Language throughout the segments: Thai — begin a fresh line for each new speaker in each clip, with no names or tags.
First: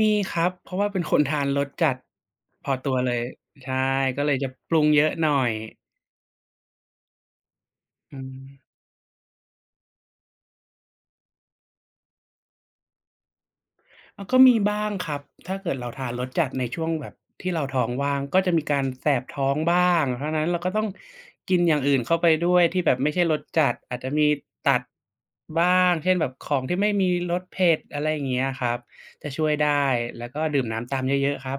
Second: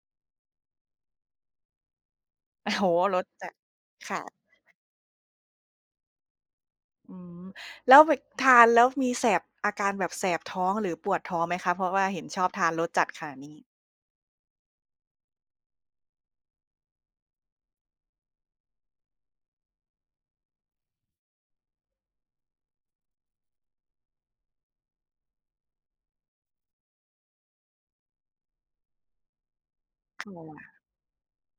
มีครับ เพราะว่าเป็นคนทานรสจัดพ
โอ้
อ
โฮ
ตัวเล
ร
ย
สจัด
ใช่
ค่
ก็
ะ
เลยจะปรุงเยอะหน่อย
อืม แล้วเบ
อื
ะ ท
ม
านแล้วมีแสบ อาการแบบแสบท้องหรือปวดท้องไหมคะ? เพราะว่าเห็นชอบทานรสจัดขนาดนี้
อ้อ ก็มีบ้างครับ ถ้าเกิดเราทานรสจัดในช่วงแบบที่เราท้องว่าง ก็จะมีการแสบท้องบ้าง เพราะฉะนั้น เราก็ต้องกินอย่างอื่นเข้าไปด้วยที่แบบไม่ใช่รสจัด อาจจะมีตัดบ้าง เช่น แบบของที่ไม่มีรสเผ็ด อะไรอย่างเงี้ยครับ จะช่วยได้ แล้ว
ค
ก็ดื่
่ะ
มน้ำตามเยอะ ๆ ครับ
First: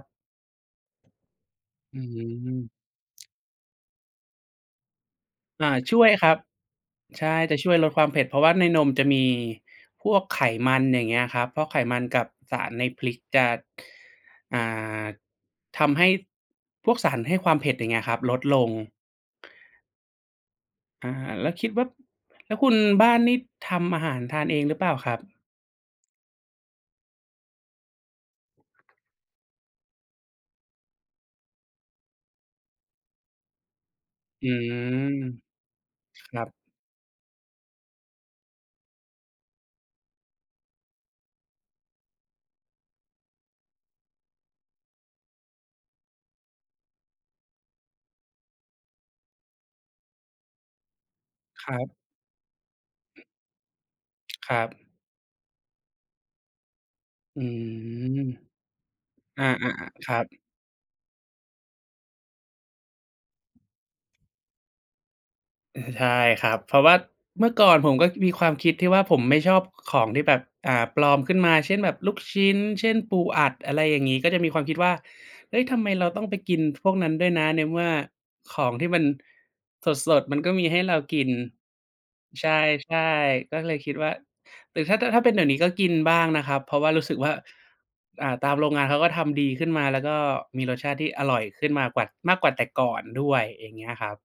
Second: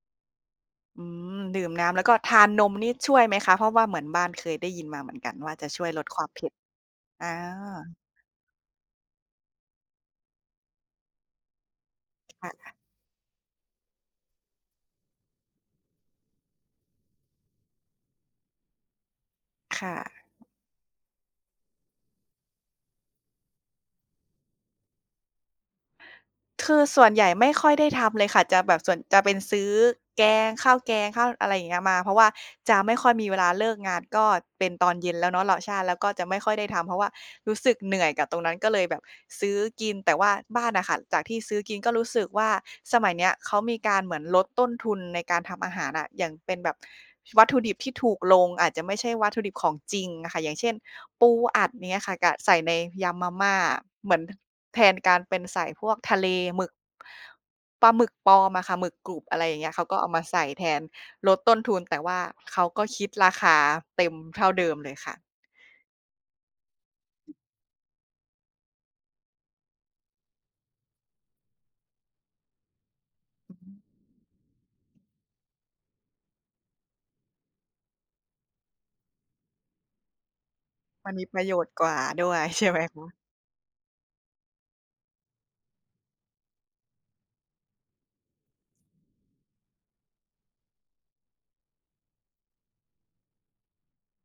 อืม ดื่มน้
อ
ำ
ื
แล้วก็ทานน
ม
มนี่ช่วยไหมคะ? เพราะว่าเหมือนบ้านเคยได้ยินมาเหมือนกันว่า จ
อ
ะ
า
ช่วย
ช
ล
่ว
ด
ย
ควา
ค
ม
รั
เ
บ
ผ็ด
ใ
อ
ช
า
่ จะช่วยลดความเผ็ด เพราะว่าในนมจะมีพวกไขมัน อย่างเงี้ยครับ เพราะไขมันกับ
ค่
สาร
ะ
ในพริกจะ อ่า ทำให้พวกสารให้ความเผ็ด อย่างเงี้ยครับ ลด ลง
ค่ะ
อา แล้วคิดว่า แล้วคุณบ้านนี่ทำอาหารทานเองหรือเปล่าครับ?
คือส่วนใหญ่ไม่ค่อยได้ทำเลยค่ะ จะแบบส่วน จะเป็นซื้อแกง ข้าวแกง ข้าวอะไรอย่างเงี้ยมา เพราะว่าจะไม่ค่อยมีเวลา เลิกงานก็
อื
เป็นตอนเย็
ม
นแล้วเนาะ เหลาะ ใช่ แล้วก็จะ
ค
ไม
ร
่
ั
ค่
บ
อยได้ทำ เพราะว่ารู้สึกเหนื่อยกับตรงนั้น ก็เลยแบบซื้อกิน แต่ว่าบ้านน่ะค่ะ จากที่ซื้อกินก็รู้สึกว่า สมัยเนี้ยเขามีการเหมือนลดต้นทุนในการทำอาหารน่ะ อย่างเป็นแบบวัตถุดิบที่ถูกลง อาจจะไม่ใช่วัตถุดิบของจริงอะค่ะ อย่างเช่น ปูอั
ค
ด
รั
อย่า
บ
งเงี้ยค่ะ กะ ใส่ในยำมาม่า เหมือน ท
ครั
แท
บ
นการเป็นใส่พวกทะเล หมึก
อื
ปลาหมึกป
ม
ลอมอะค่ะ หมึกกรุบ อะไ
อ
ร
า
อย่างเ
ๆ
ง
อ
ี้
ะ
ย เขาก็เอ
ค
า
ร
ม
ั
า
บ
ใส่แทน ลดต้นทุน แต่ว่าเขาก็คิดราคาเต็มเท่าเดิมเลยค่ะ
ใช่ครับ เพราะว่าเมื่อก่อนผมก็มีความคิดที่ว่า ผมไม่ชอบของที่แบบ อ่า ปลอมขึ้นมา เช่นแบบ ลูกชิ้น เช่น ปูอั
อื
ด
อฮ
อะไร
ึ
อย่างงี้ ก็จะมีความคิดว่า เฮ้ย ทำไมเราต้องไปกินพวกนั้นด้วยนะ ในเมื่อของที่มันสด ๆ มันก็มีให้เรา
มัน
ก
มี
ิน
ประโยชน์กว่าด้วย
ใช
ใช่ไหมคะ?
่ ๆ ก็เลยคิดว่า หรือถ้า ถ้าเป็นเดี๋ยวนี้ก็กินบ้างนะครับ เพราะว่ารู้สึกว่า อ่า ตามโรงงานเขาก็ทำดีขึ้นมา แล้วก็มีรสชาติที่อร่อยขึ้นมากวัด มากกว่าแต่ก่อนด้วย อย่างเงี้ยครับ